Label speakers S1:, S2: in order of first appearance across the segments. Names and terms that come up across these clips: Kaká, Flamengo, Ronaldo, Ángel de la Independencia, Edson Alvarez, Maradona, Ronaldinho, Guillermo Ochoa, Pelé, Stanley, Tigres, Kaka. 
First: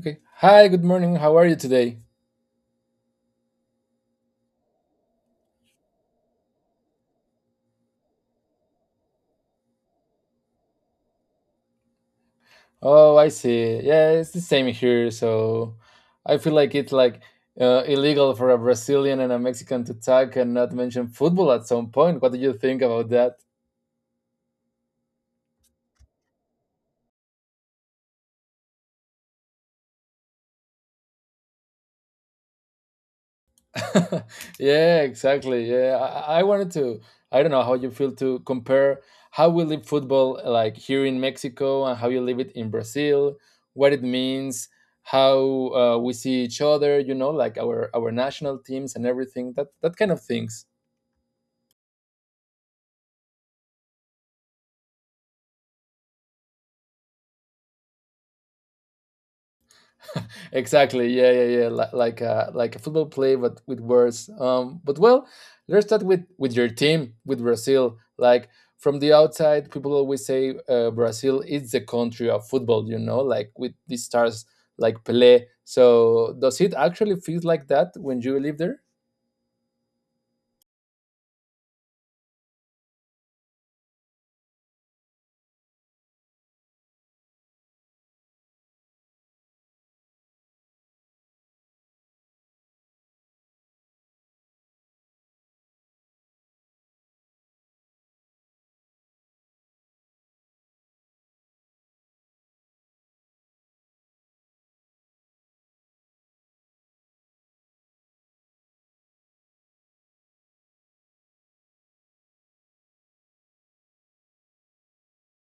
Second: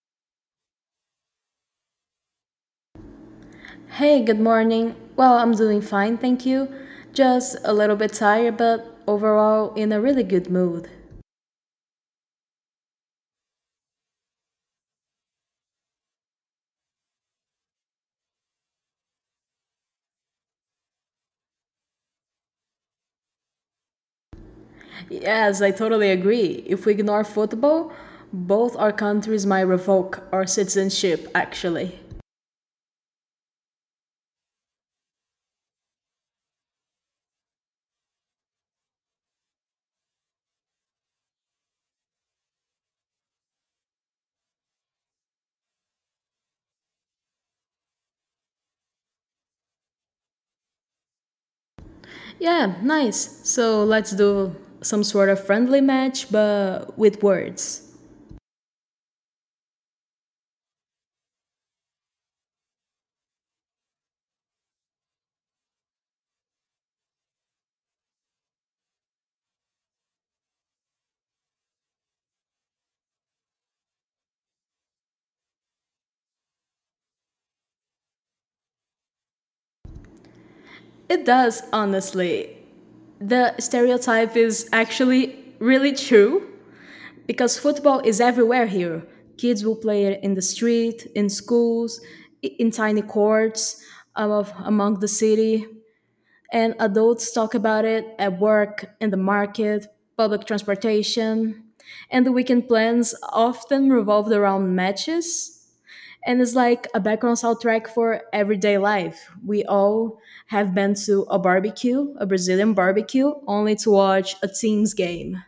S1: Okay. Hi, good morning. How are you today?
S2: Hey, good morning. Well, I'm doing fine, thank you. Just a little bit tired, but overall in a really good mood.
S1: Oh, I see. Yeah, it's the same here. So I feel like it's like illegal for a Brazilian and a Mexican to talk and not mention football at some point. What do you think about that?
S2: Yes, I totally agree. If we ignore football, both our countries might revoke our citizenship, actually.
S1: yeah, exactly. Yeah, I wanted to. I don't know how you feel to compare how we live football like here in Mexico and how you live it in Brazil. What it means, how we see each other. You know, like our national teams and everything. That kind of things.
S2: Yeah, nice. So let's do some sort of friendly match, but with words.
S1: exactly. Yeah, yeah, yeah. Like a football play, but with words. But well, let's start with your team, with Brazil. Like from the outside, people always say Brazil is the country of football. You know, like with these stars like Pelé. So does it actually feel like that when you live there?
S2: It does, honestly. The stereotype is actually really true. Because football is everywhere here. Kids will play it in the street, in schools, in tiny courts of, among the city, and adults talk about it at work, in the market, public transportation. And the weekend plans often revolved around matches, and it's like a background soundtrack for everyday life. We all have been to a barbecue, a Brazilian barbecue, only to watch a team's game.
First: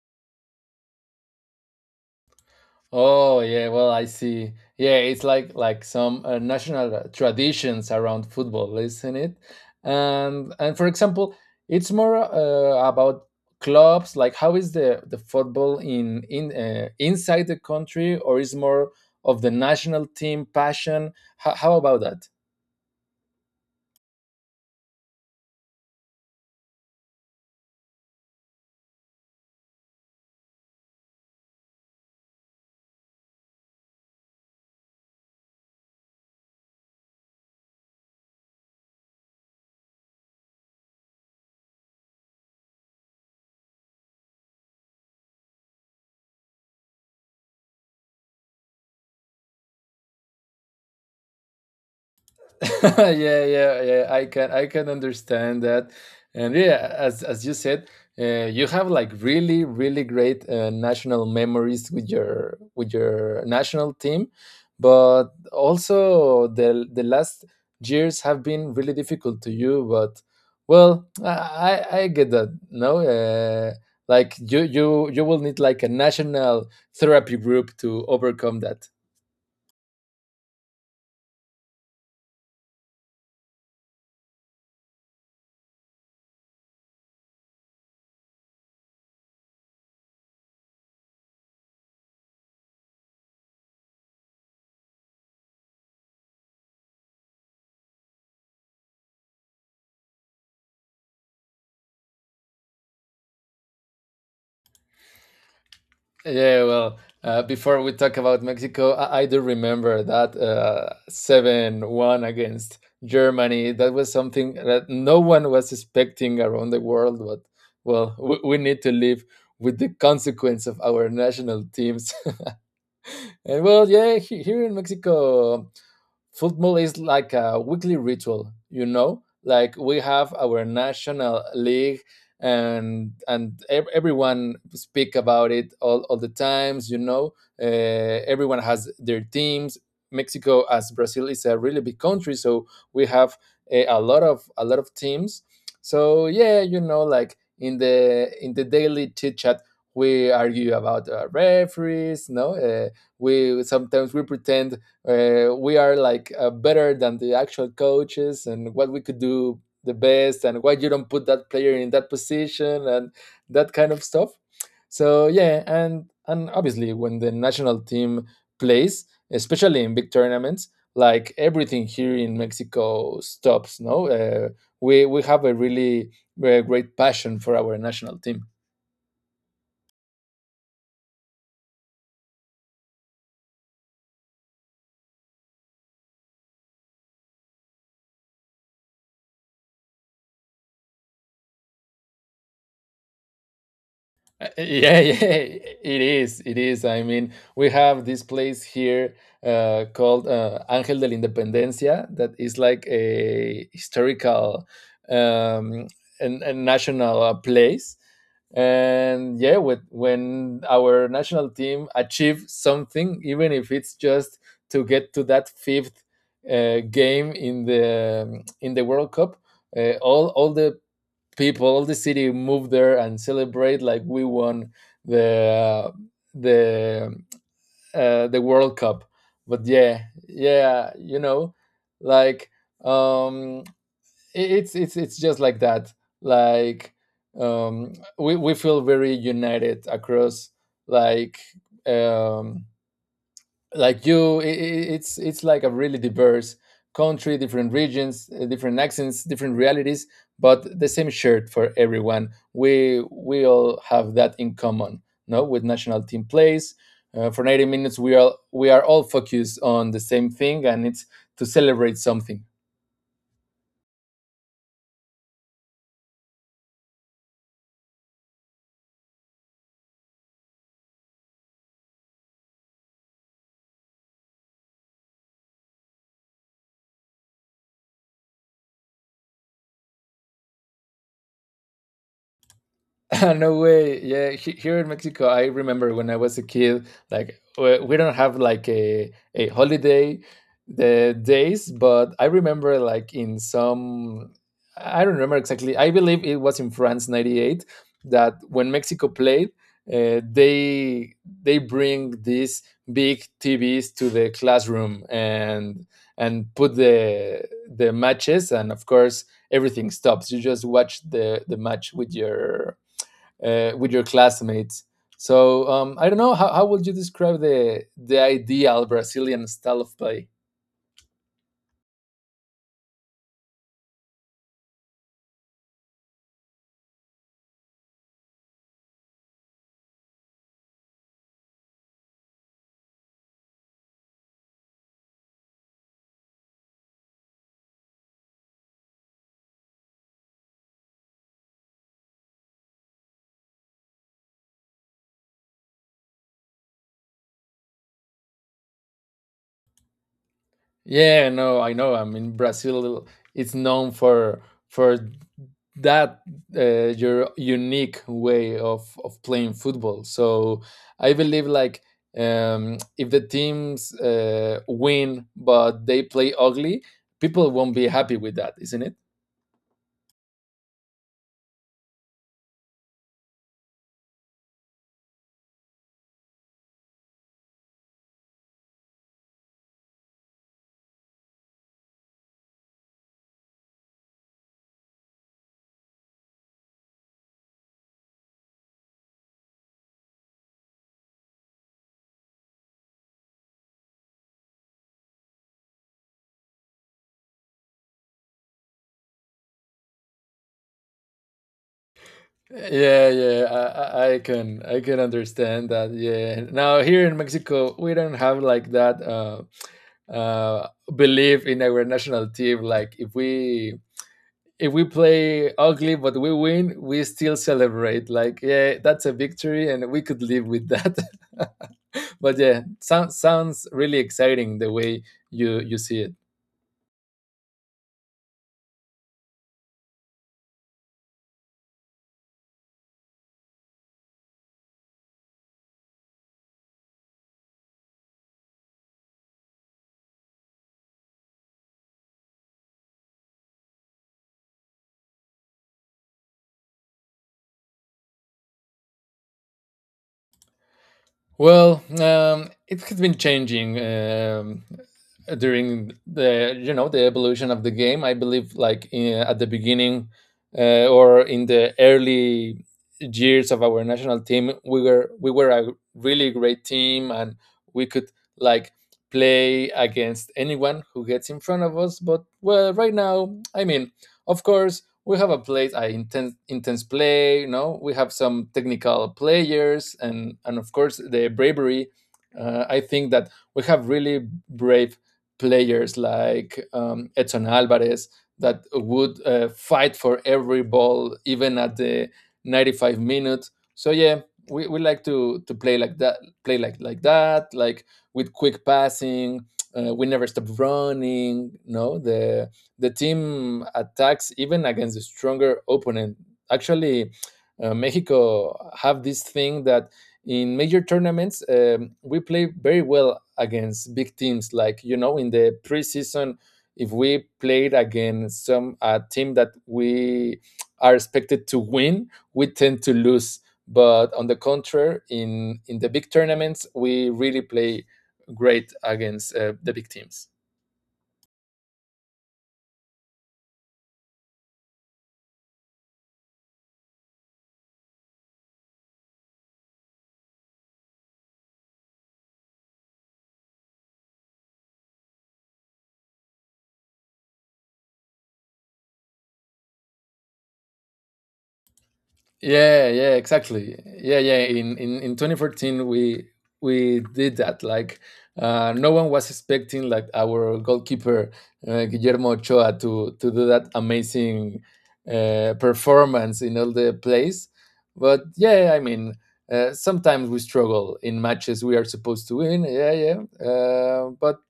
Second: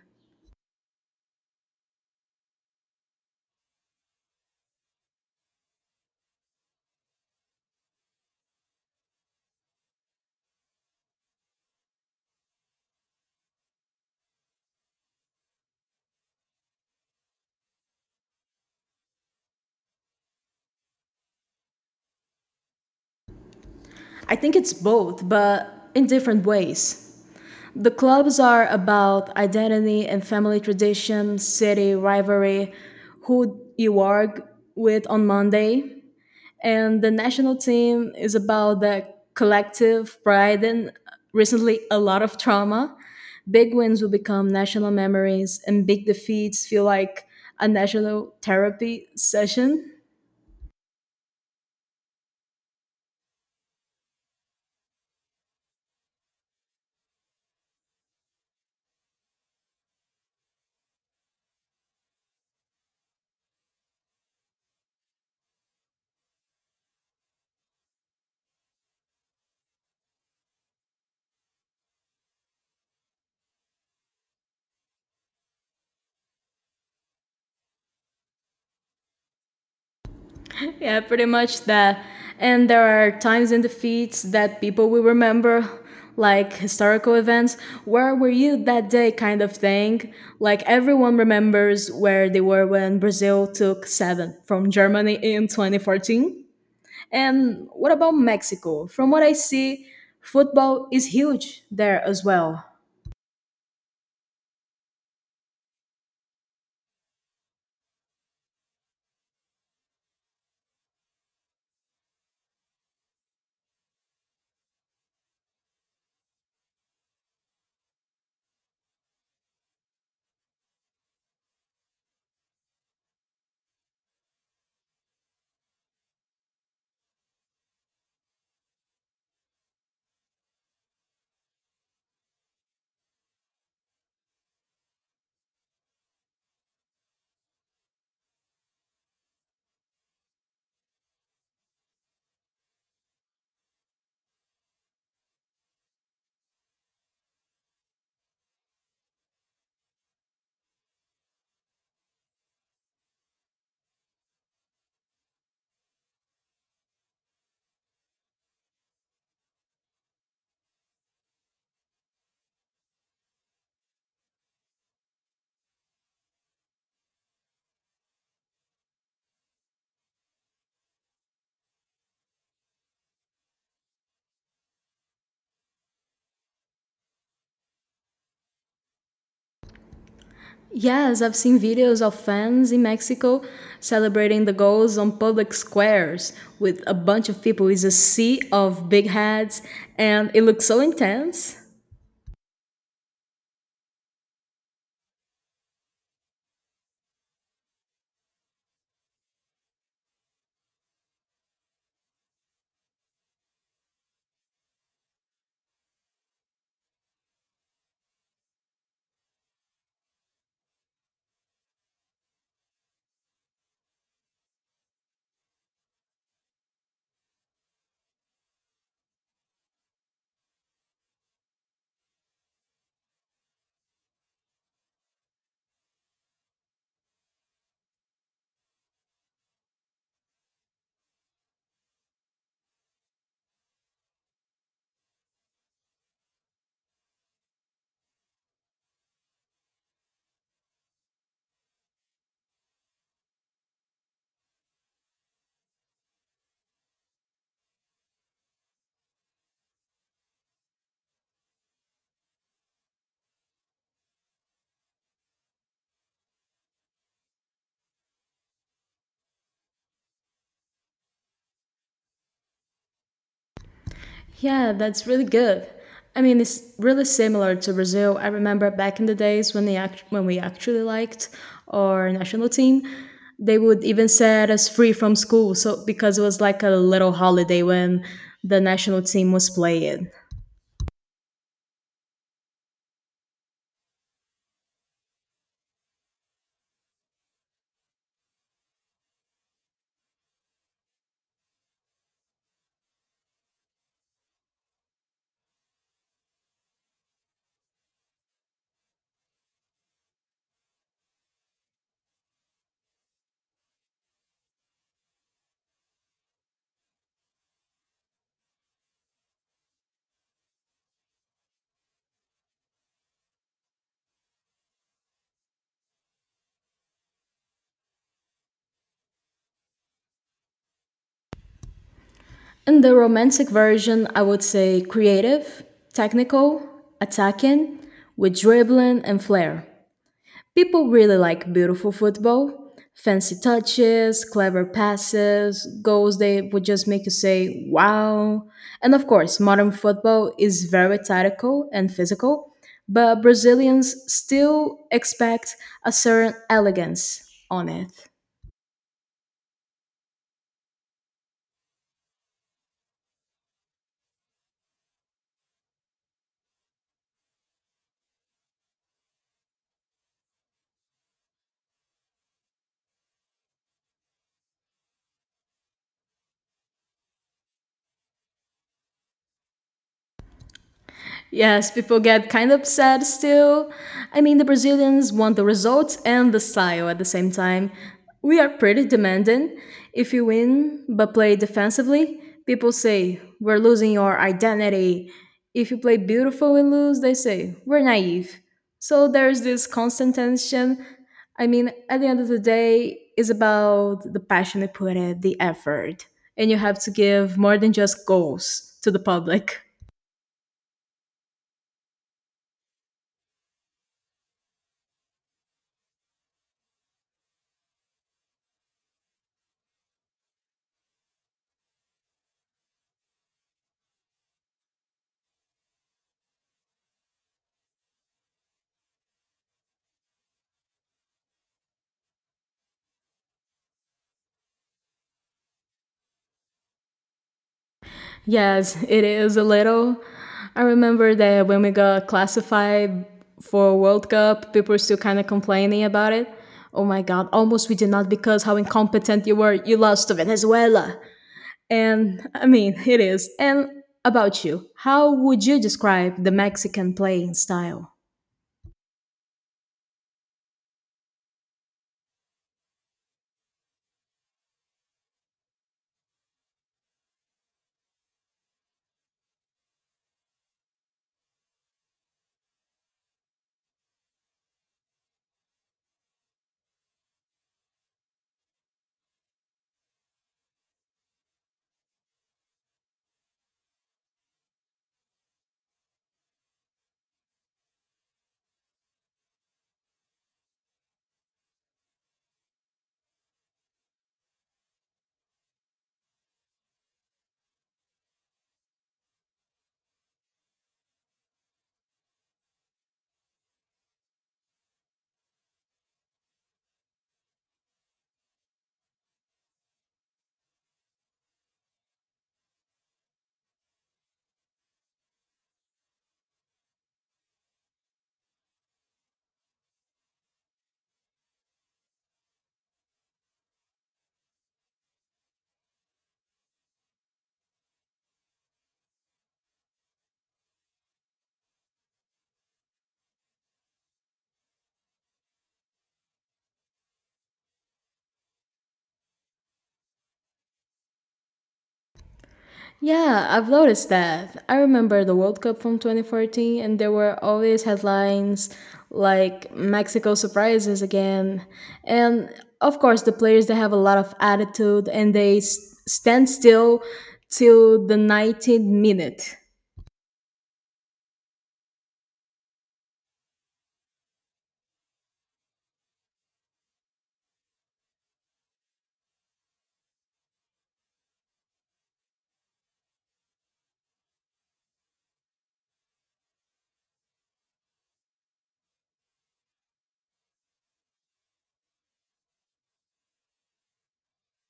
S1: Oh yeah, well I see. Yeah, it's like some national traditions around football, isn't it? And for example, it's more about clubs. Like how is the football in inside the country, or is more of the national team passion? How about that?
S2: I think it's both, but in different ways. The clubs are about identity and family tradition, city rivalry, who you argue with on Monday. And the national team is about the collective pride and recently a lot of trauma. Big wins will become national memories, and big defeats feel like a national therapy session.
S1: yeah, yeah, yeah. I can understand that, and yeah, as you said, you have like really really great national memories with your national team, but also the last years have been really difficult to you. But well, I get that. No, like you will need like a national therapy group to overcome.
S2: Yeah, pretty much that. And there are times in the feeds that people will remember, like historical events. Where were you that day, kind of thing? Like everyone remembers where they were when Brazil took seven from Germany in 2014. And what about Mexico? From what I see, football is huge there as well.
S1: Yeah, well, before we talk about Mexico, I do remember that 7-1 against Germany. That was something that no one was expecting around the world, but well, we need to live with the consequence of our national teams. and well, yeah, here in Mexico, football is like a weekly ritual, you know? Like we have our national league and everyone speak about it all the times, you know? Everyone has their teams. Mexico as Brazil is a really big country, so we have a lot of teams. So yeah, you know, like in the daily chit chat, we argue about referees. No, we sometimes we pretend we are like better than the actual coaches and what we could do the best and why you don't put that player in that position and that kind of stuff. So yeah, and obviously when the national team plays, especially in big tournaments, like everything here in Mexico stops. No, we have a really great passion for our national team.
S2: Yes, I've seen videos of fans in Mexico celebrating the goals on public squares with a bunch of people. It's a sea of big hats, and it looks so intense.
S1: Yeah, yeah, it is. It is. I mean, we have this place here called Ángel de la Independencia that is like a historical um, and national place. And yeah, with, when our national team achieve something, even if it's just to get to that fifth game in the World Cup, all the people of the city move there and celebrate like we won the the the World Cup. But yeah, yeah, you know, like um, it's just like that. Like um, we feel very united across like um, like you it's like a really diverse country, different regions, different accents, different realities, but the same shirt for everyone. We all have that in common. No, with national team plays, for 90 minutes we are all focused on the same thing, and it's to celebrate something.
S2: Yeah, that's really good. I mean, it's really similar to Brazil. I remember back in the days when we actually liked our national team. They would even set us free from school, because it was like a little holiday when the national team was playing.
S1: no way. Yeah, here in Mexico, I remember when I was a kid, like we don't have like a holiday the days, but I remember like in some, I don't remember exactly. I believe it was in France 98 that when Mexico played, uh, they they bring these big TVs to the classroom and put the matches, and of course everything stops. You just watch the match with your classmates. So I don't know how would you describe the ideal Brazilian style of play?
S2: In the romantic version, I would say creative, technical, attacking, with dribbling and flair. People really like beautiful football, fancy touches, clever passes, goals they would just make you say, wow. And of course, modern football is very tactical and physical, but Brazilians still expect a certain elegance on it.
S1: Yeah, no, I know. I mean, Brazil, it's known for that your unique way of playing football. So I believe like if the teams win but they play ugly, people won't be happy with that, isn't it?
S2: Yes, people get kind of upset still. I mean, the Brazilians want the results and the style at the same time. We are pretty demanding. If you win but play defensively, people say, "We're losing your identity." If you play beautiful and lose, they say, "We're naive." So there's this constant tension. I mean, at the end of the day, it's about the passion you put it, the effort. And you have to give more than just goals to the public.
S1: Yeah, yeah, I can understand that. Yeah. Now here in Mexico, we don't have like that uh, belief in our national team. Like if we play ugly but we win, we still celebrate. Like yeah, that's a victory, and we could live with that. but yeah, sounds really exciting the way you you see it.
S2: Yes, it is a little. I remember that when we got classified for World Cup, people were still kind of complaining about it. Oh my God, almost we did not, because how incompetent you were. You lost to Venezuela. And I mean, it is. And about you, how would you describe the Mexican playing style?
S1: Well, it has been changing during the, you know, the evolution of the game. I believe like in, at the beginning or in the early years of our national team, we were a really great team and we could like play against anyone who gets in front of us. But well, right now, I mean, of course we have a place, a intense play, you know, we have some technical players, and of course the bravery. I think that we have really brave players like Edson alvarez that would fight for every ball even at the 95 minute. So yeah, we like to play like that, play like that with quick passing. We never stop running. No, the team attacks even against a stronger opponent. Actually, Mexico have this thing that in major tournaments, we play very well against big teams. Like you know, in the preseason, if we played against some team that we are expected to win, we tend to lose. But on the contrary, in the big tournaments, we really play great against the big teams.
S2: Yeah, I've noticed that. I remember the World Cup from 2014, and there were always headlines like Mexico surprises again. And of course, the players, they have a lot of attitude, and they stand still till the 90th minute.
S1: Yeah, yeah, exactly. Yeah, yeah. In 2014, we did that. Like, no one was expecting like our goalkeeper, Guillermo Ochoa, to do that amazing performance in all the plays. But yeah, I mean, sometimes we struggle in matches we are supposed to win. Yeah, yeah. Uh, but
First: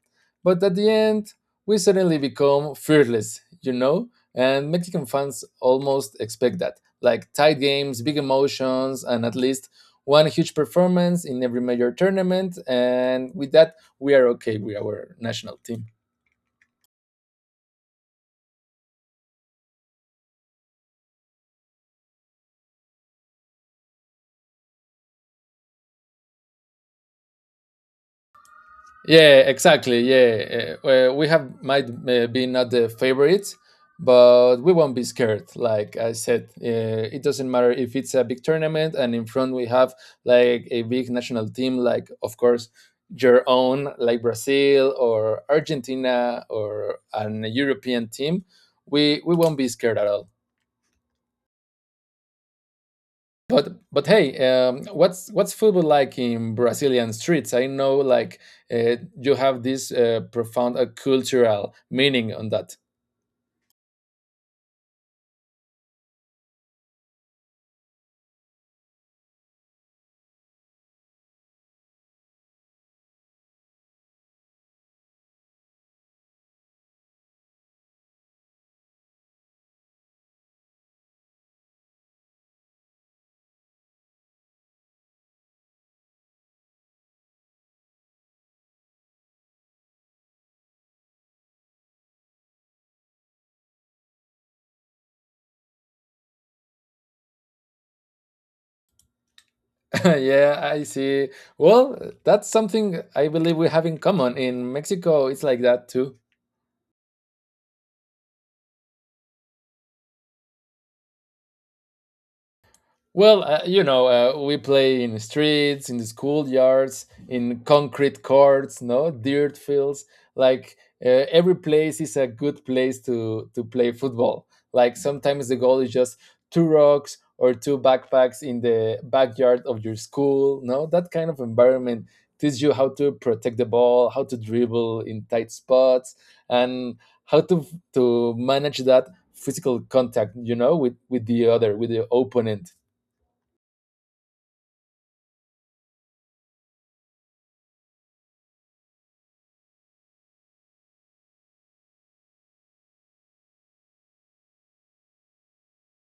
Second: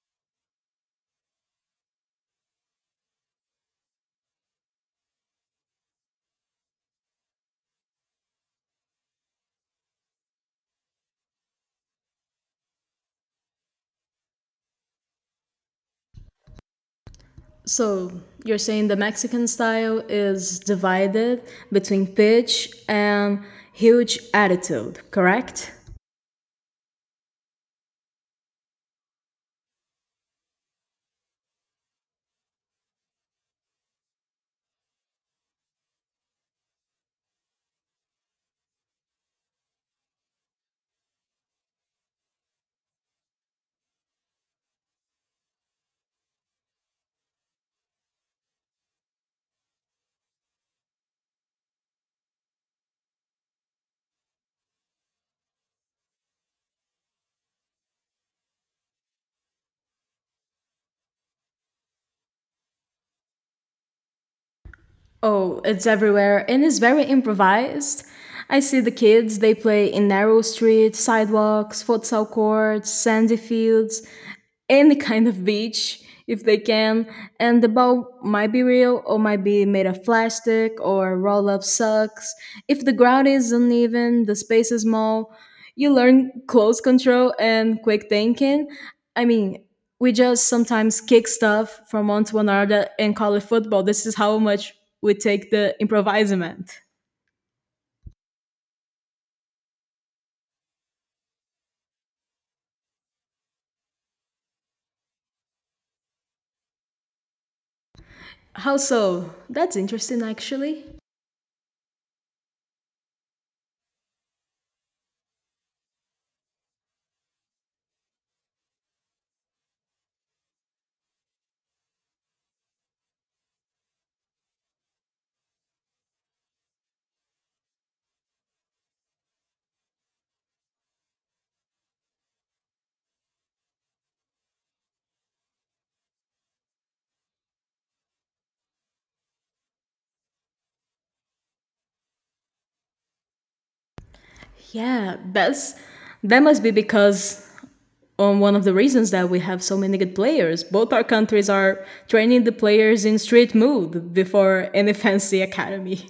S1: but at the end, we suddenly become fearless. You know, and Mexican fans almost expect that, like tight games, big emotions, and at least one huge performance in every major tournament. And with that, we are okay with our national team.
S2: So you're saying the Mexican style is divided between pitch and huge attitude, correct?
S1: Yeah, exactly. Yeah, we have might be not the favorites, but we won't be scared. Like I said, it doesn't matter if it's a big tournament, and in front we have like a big national team, like of course your own, like Brazil or Argentina or an European team. We won't be scared at all. But hey, what's football like in Brazilian streets? I know, like uh, you have this profound cultural meaning on that.
S2: Oh, it's everywhere, and it's very improvised. I see the kids, they play in narrow streets, sidewalks, futsal courts, sandy fields, any kind of beach if they can. And the boat might be real or might be made of plastic or roll up socks. If the ground is uneven, the space is small, you learn close control and quick thinking. I mean, we just sometimes kick stuff from one to another and call it football. This is how much we take the improvisement.
S1: yeah, I see. Well, that's something I believe we have in common in Mexico. It's like that too.
S2: How so? That's interesting, actually.
S1: Well, you know, we play in the streets, in the schoolyards, in concrete courts, no dirt fields. Like every place is a good place to play football. Like sometimes the goal is just two rocks or two backpacks in the backyard of your school. No, that kind of environment teaches you how to protect the ball, how to dribble in tight spots, and how to manage that physical contact, you know, with the other, with the opponent.
S2: Yeah, that must be because on one of the reasons that we have so many good players. Both our countries are training the players in street mood before any fancy academy.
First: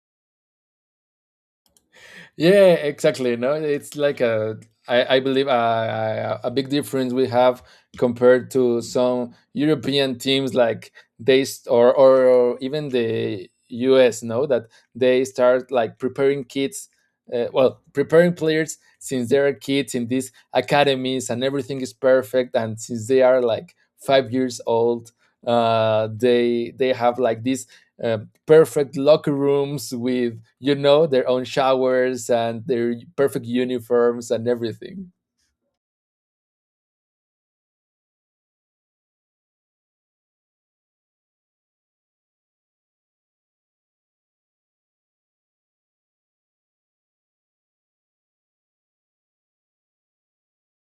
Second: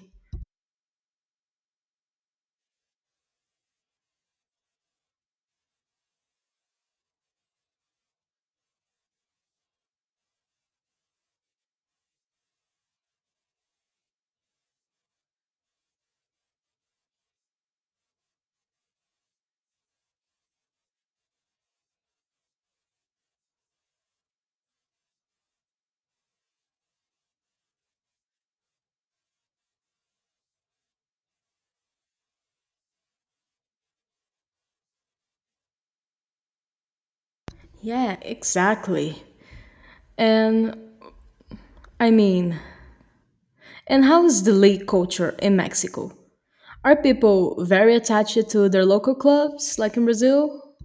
S1: Yeah, exactly. No, it's like a, I believe a big difference we have compared to some European teams like they or even the US. No, that they start like preparing kids, preparing players since they are kids in these academies, and everything is perfect, and since they are like 5 years old, they have like this uh, perfect locker rooms with, you know, their own showers and their perfect uniforms and everything.
S2: Yeah. Exactly. And I mean, and how is the league culture in Mexico? Are people very attached to their local clubs like in Brazil?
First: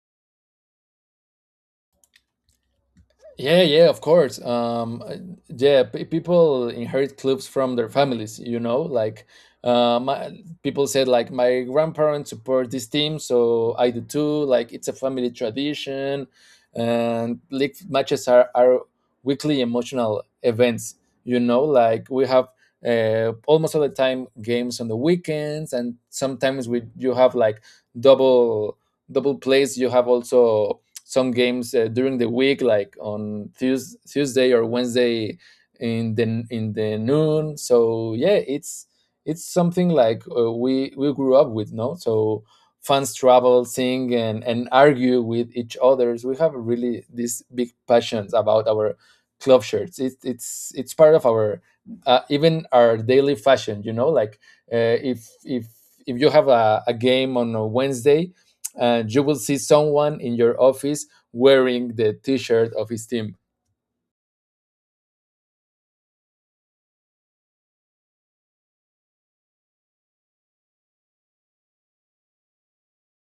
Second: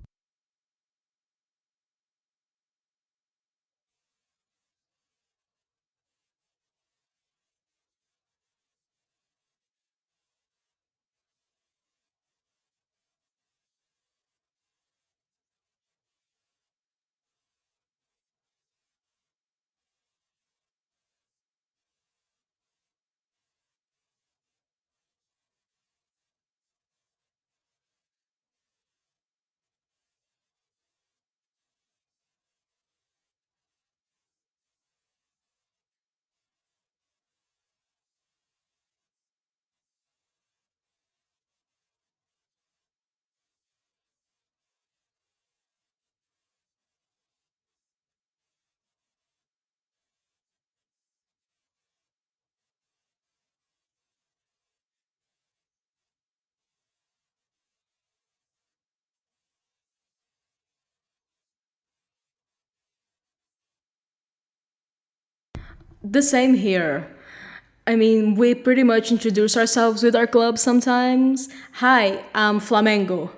S1: Yeah, yeah, of course. Yeah, pe people inherit clubs from their families, you know, like people said, like, my grandparents support this team, so I do too. Like, it's a family tradition, and league matches are weekly emotional events, you know, like we have almost all the time games on the weekends, and sometimes we you have like double double plays. You have also some games during the week, like on Tuesday or Wednesday in the noon. So yeah, it's something like we grew up with, no? So fans travel, sing, and argue with each others. We have really these big passions about our club shirts. It's part of our even our daily fashion. You know, like uh, if if if you have a game on a Wednesday, and you will see someone in your office wearing the t-shirt of his team.
S2: The same here. I mean, we pretty much introduce ourselves with our club sometimes. Hi, I'm Flamengo.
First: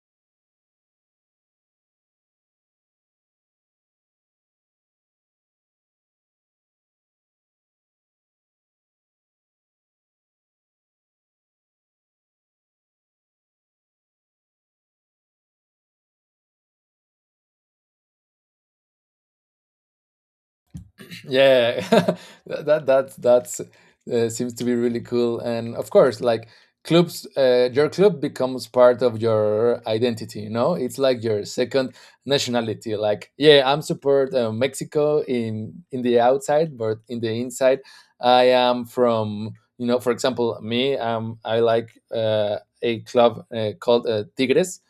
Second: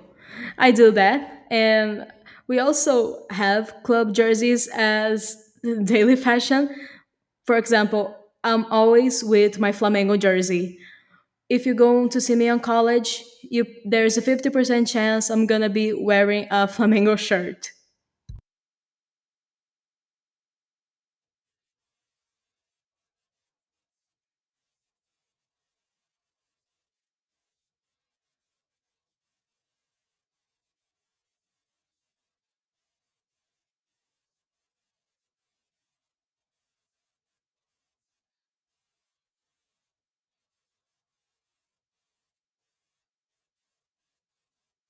S2: I do that. And we also have club jerseys as daily fashion. For example, I'm always with my Flamengo jersey. If you're going to see me on college, there's a 50% chance I'm going to be wearing a Flamengo shirt.
S1: Yeah, that's seems to be really cool, and of course, like clubs, your club becomes part of your identity. You know, it's like your second nationality. Like, yeah, I'm support Mexico in the outside, but in the inside, I am from. You know, for example, me, I like a club called Tigres,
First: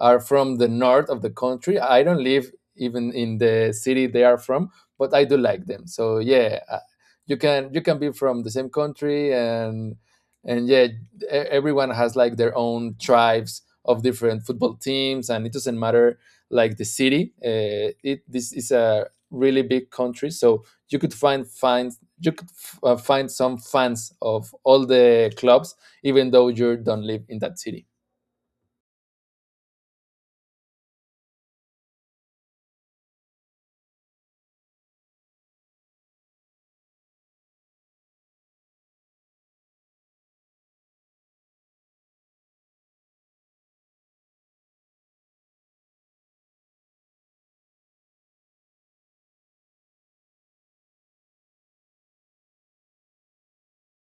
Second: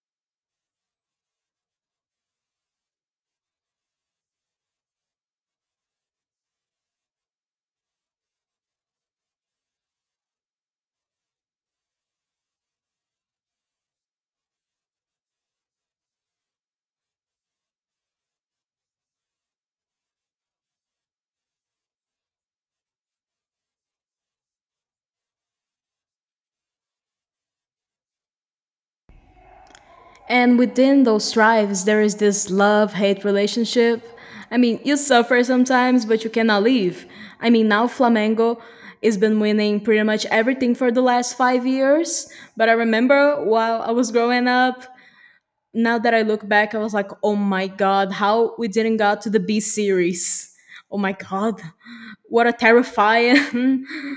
S1: are from the north of the country. I don't live even in the city they are from, but I do like them. So yeah, you can be from the same country, and yeah, everyone has like their own tribes of different football teams, and it doesn't matter like the city. It This is a really big country, so you could find find you could find some fans of all the clubs, even though you don't live in that city.
S2: And within those strives, there is this love hate relationship. I mean, you suffer sometimes, but you cannot leave. I mean, now Flamengo has been winning pretty much everything for the last 5 years. But I remember while I was growing up, now that I look back, I was like, oh my God, how we didn't got to the B series. Oh my God, what a terrifying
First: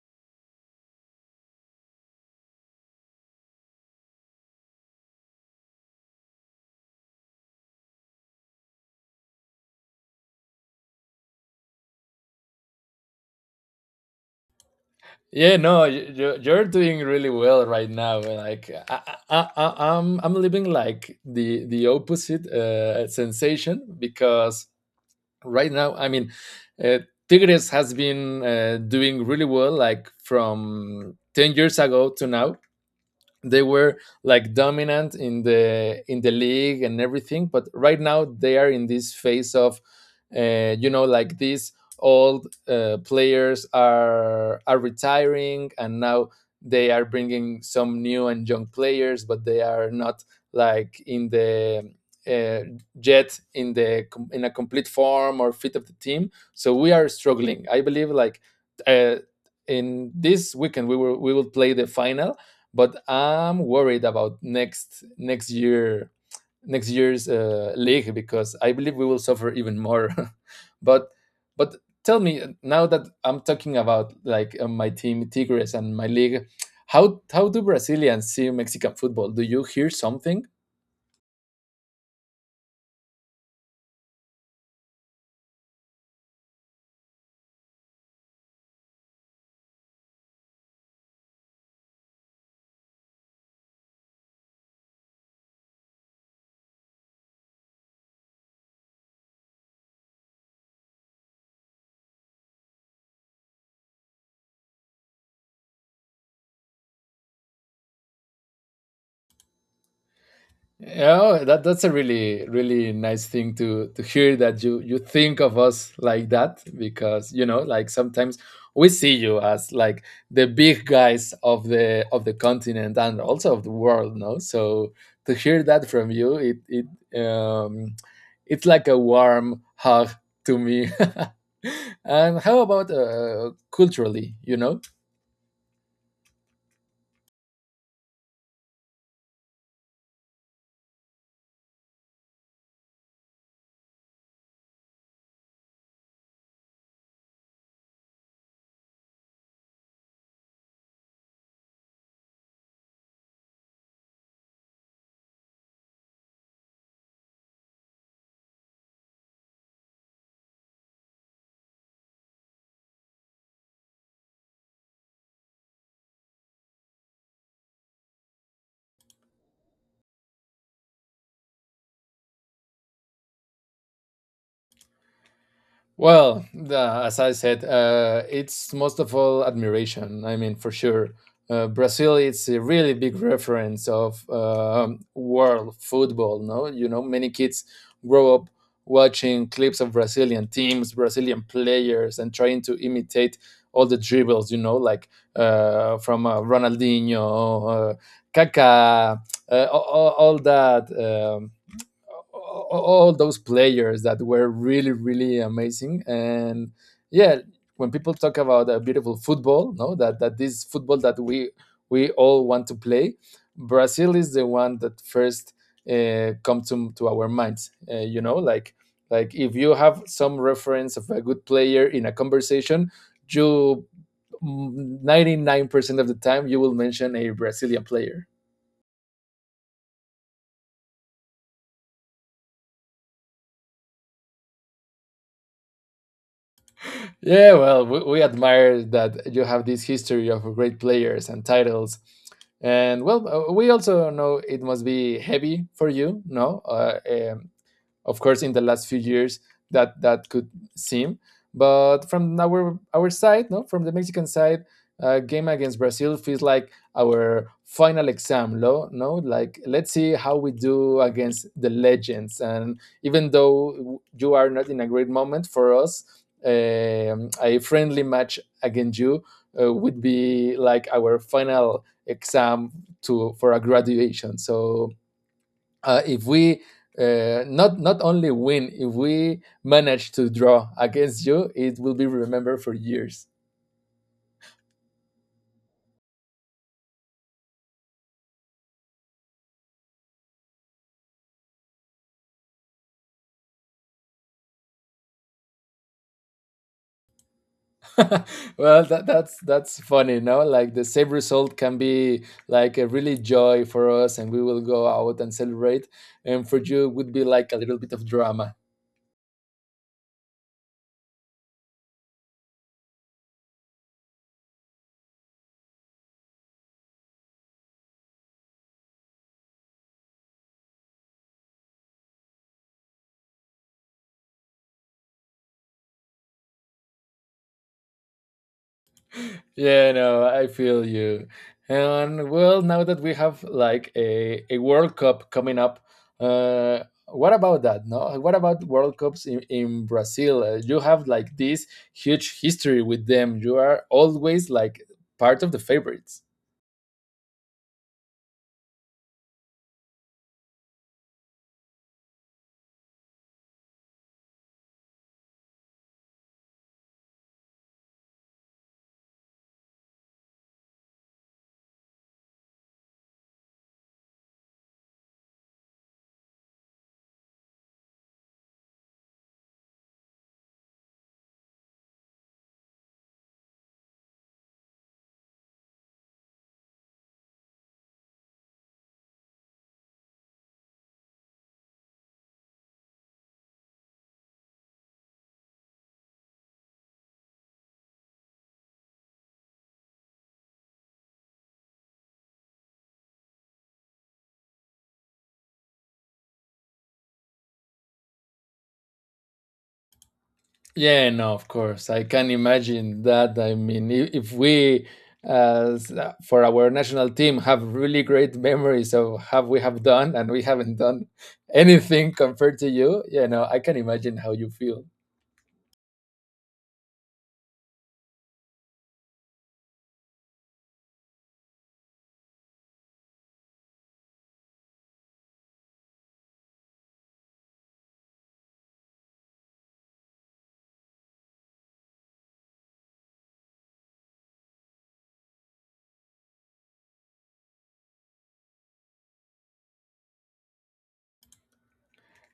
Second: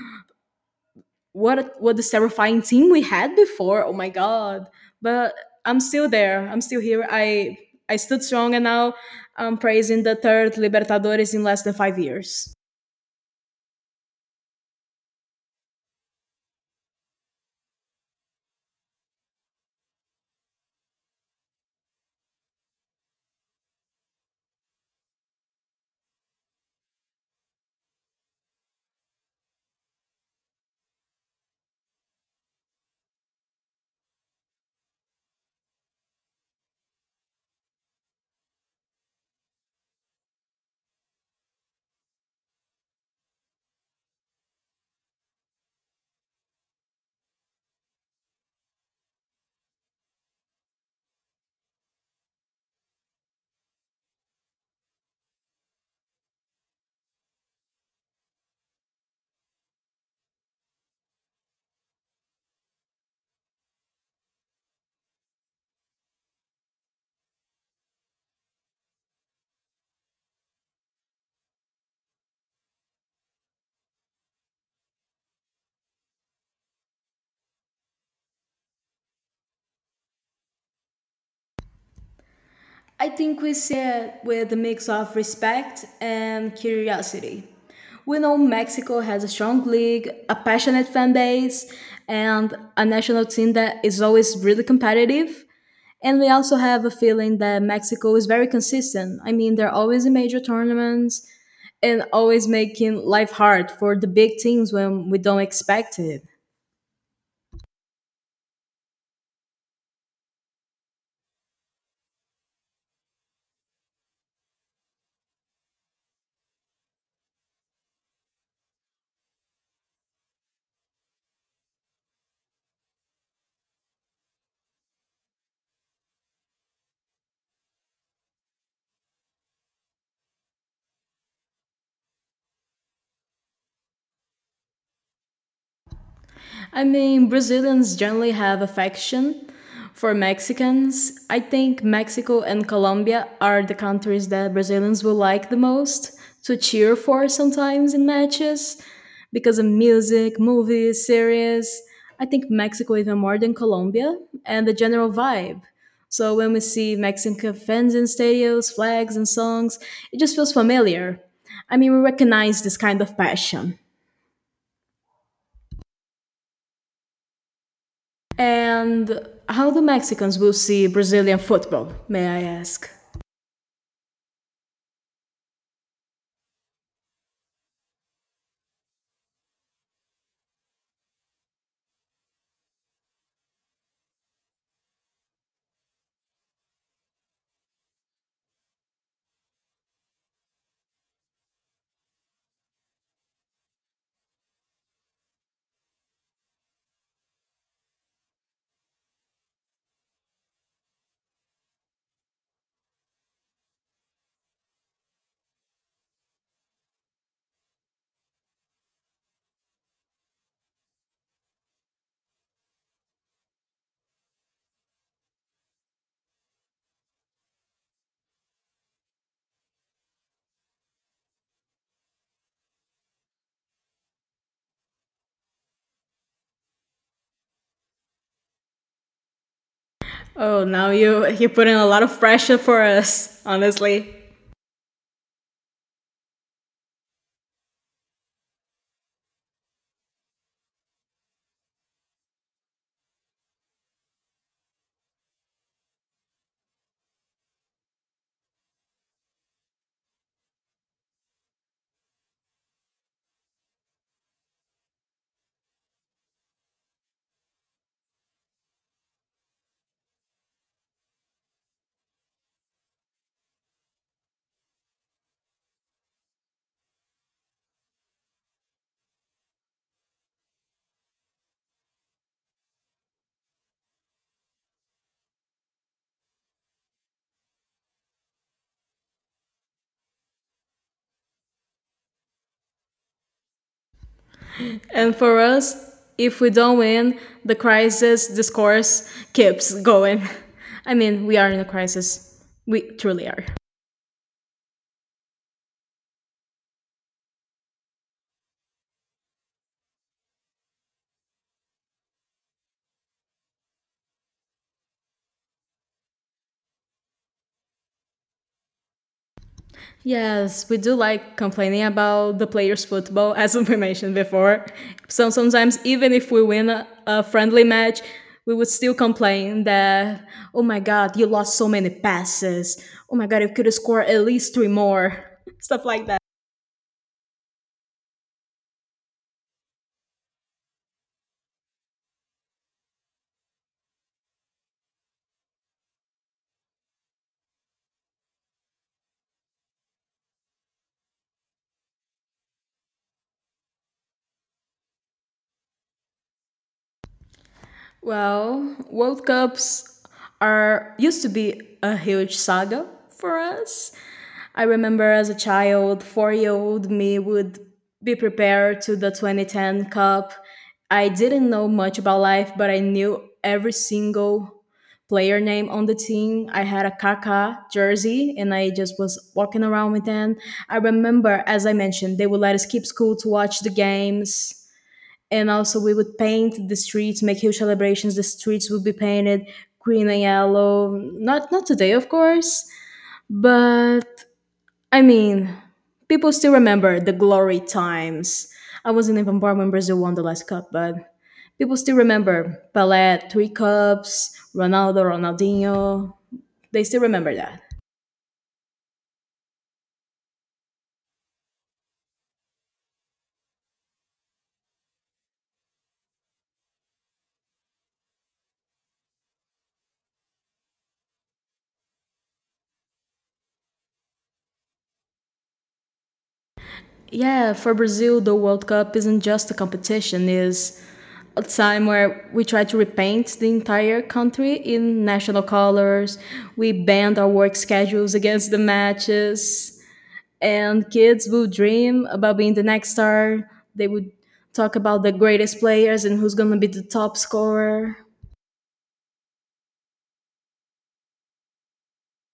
S2: what this terrifying team we had before. Oh my god! But I'm still there. I'm still here. I stood strong, and now I'm praising the third Libertadores in less than 5 years.
S1: Yeah, no, you're doing really well right now. Like I'm living like the opposite sensation because right now, I mean, uh, Tigres has been doing really well, like from 10 years ago to now. They were like dominant in the league and everything, but right now they are in this phase of you know, like these old players are retiring, and now they are bringing some new and young players, but they are not like in the uh, yet in in a complete form or fit of the team, so we are struggling, I believe. Like uh, in this weekend we will play the final, but I'm worried about next year's league, because I believe we will suffer even more. but but tell me, now that I'm talking about like my team Tigres and my league, how do Brazilians see Mexican football? Do you hear something?
S2: I think we see it with a mix of respect and curiosity. We know Mexico has a strong league, a passionate fan base, and a national team that is always really competitive. And we also have a feeling that Mexico is very consistent. I mean, they're always in major tournaments and always making life hard for the big teams when we don't expect it.
S1: Yeah, that that's a really really nice thing to hear that you think of us like that, because you know, like sometimes we see you as like the big guys of the continent and also of the world, no? So to hear that from you, it um it's like a warm hug to me. And how about culturally, you know?
S2: I mean, Brazilians generally have affection for Mexicans. I think Mexico and Colombia are the countries that Brazilians will like the most to cheer for sometimes in matches, because of music, movies, series. I think Mexico even more than Colombia, and the general vibe. So when we see Mexican fans in stadiums, flags, and songs, it just feels familiar. I mean, we recognize this kind of passion. And how do Mexicans will see Brazilian football, may I ask?
S1: Well, as I said, it's most of all admiration. I mean, for sure, Brazil is a really big reference of world football. No, you know, many kids grow up watching clips of Brazilian teams, Brazilian players, and trying to imitate all the dribbles. You know, like from Ronaldinho, Kaká, all that. All those players that were really really amazing. And yeah, when people talk about a beautiful football, no, that that this football that we all want to play, Brazil is the one that first come to our minds, you know, like if you have some reference of a good player in a conversation, you 99% of the time you will mention a Brazilian player.
S2: Oh, now you put in a lot of pressure for us, honestly.
S1: Yeah, well, we admire that you have this history of great players and titles. And well, we also know it must be heavy for you, no? Of course, in the last few years, that could seem, but from our side, no, from the Mexican side, game against Brazil feels like our final exam, no, no, like let's see how we do against the legends. And even though you are not in a great moment, for us, a friendly match against you would be like our final exam to for a graduation. So if we not only win, if we manage to draw against you, it will be remembered for years.
S2: And for us, if we don't win, the crisis discourse keeps going. I mean, we are in a crisis. We truly are.
S1: Well, that's funny, no? Like the same result can be like a really joy for us, and we will go out and celebrate. And for you, it would be like a little bit of drama.
S2: Yes, we do like complaining about the players' football, as we mentioned before. So sometimes, even if we win a friendly match, we would still complain that, oh my god, you lost so many passes. Oh my god, you could score at least three more. Stuff like that.
S1: Yeah, no, I feel you. And well, now that we have like a World Cup coming up, what about that? No, what about World Cups in Brazil? You have like this huge history with them. You are always like part of the favorites.
S2: Well, World Cups are used to be a huge saga for us. I remember as a child, 4-year-old me would be prepared to the 2010 Cup. I didn't know much about life, but I knew every single player name on the team. I had a Kaka jersey, and I just was walking around with them. I remember, as I mentioned, they would let us keep school to watch the games. And also, we would paint the streets, make huge celebrations. The streets would be painted green and yellow. Not today, of course, but I mean, people still remember the glory times. I wasn't even born when Brazil won the last cup, but people still remember Pelé, three cups, Ronaldo, Ronaldinho. They still remember that.
S1: Yeah, no, of course. I can imagine that. I mean, if we, as for our national team, have really great memories of have we have done and we haven't done anything compared to you, you know, I can imagine how you feel.
S2: Yeah, for Brazil, the World Cup isn't just a competition, it's a time where we try to repaint the entire country in national colors. We band our work schedules against the matches. And kids will dream about being the next star. They would talk about the greatest players and who's gonna be the top scorer.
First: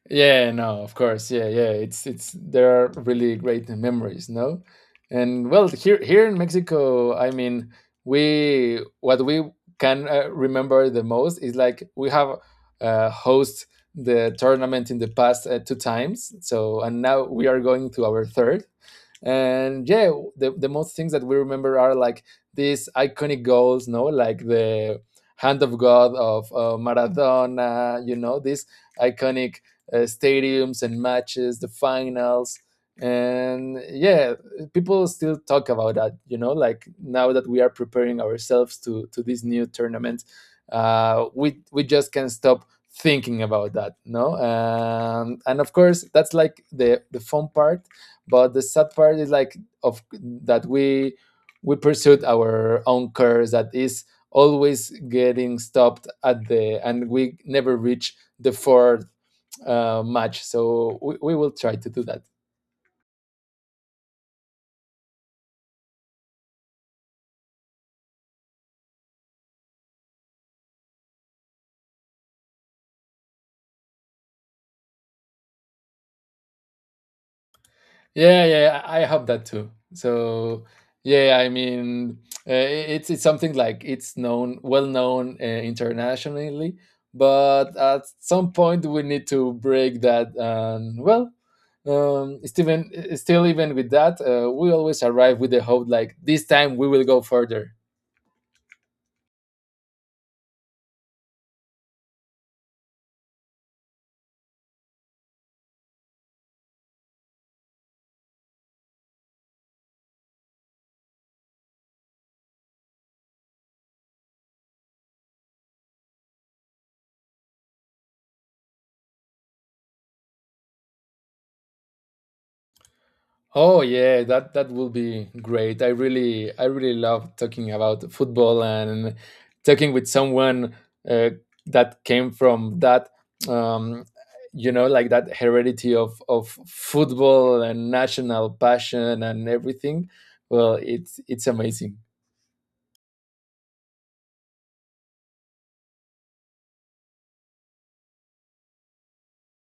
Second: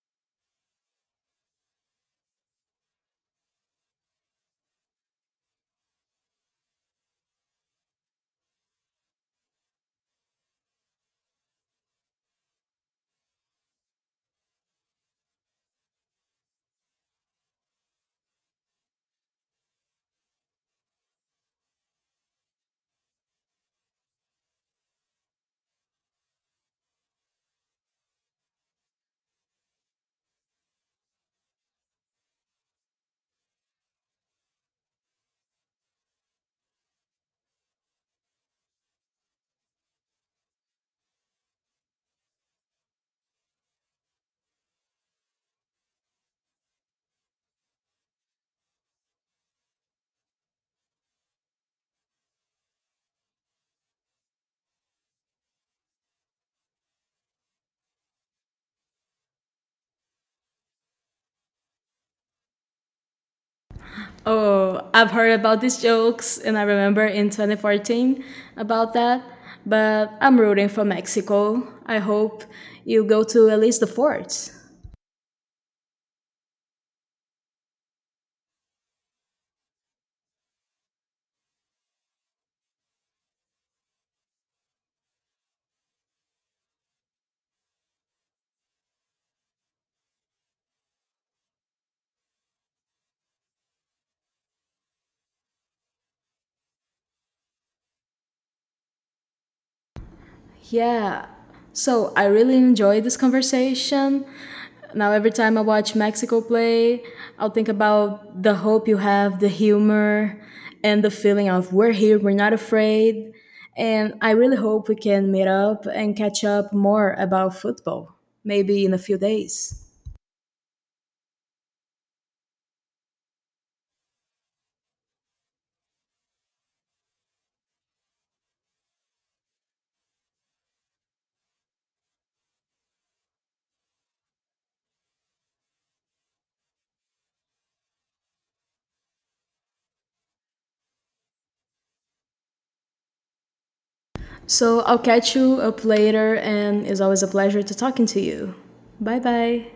S1: Yeah, no, of course. Yeah, yeah. It's there are really great memories, no? And well, here in Mexico, I mean, we what we can remember the most is like we have host the tournament in the past two times. So and now we are going to our third. And yeah, the most things that we remember are like these iconic goals, no, like the hand of god of Maradona, you know, these iconic stadiums and matches, the finals. And yeah, people still talk about that, you know, like now that we are preparing ourselves to this new tournament, we just can't stop thinking about that, no. And of course that's like the fun part, but the sad part is like of that we pursued our own course that is always getting stopped at the, and we never reach the fourth match. So we will try to do that.
S2: Oh, I've heard about these jokes, and I remember in 2014 about that. But I'm rooting for Mexico. I hope you go to at least the fourth.
S1: Yeah, yeah, yeah, I have that too. So yeah, yeah, I mean, it's something like it's known, well known internationally, but at some point we need to break that. And well, Steven, still even with that, we always arrive with the hope like this time we will go further.
S2: Yeah. So I really enjoyed this conversation. Now, every time I watch Mexico play, I'll think about the hope you have, the humor, and the feeling of we're here, we're not afraid. And I really hope we can meet up and catch up more about football, maybe in a few days.
S1: Oh yeah, that that will be great. I really love talking about football and talking with someone uh, that came from that um, you know, like that heredity of football and national passion and everything. Well, it's amazing.
S2: So I'll catch you up later, and it's always a pleasure to talking to you. Bye bye.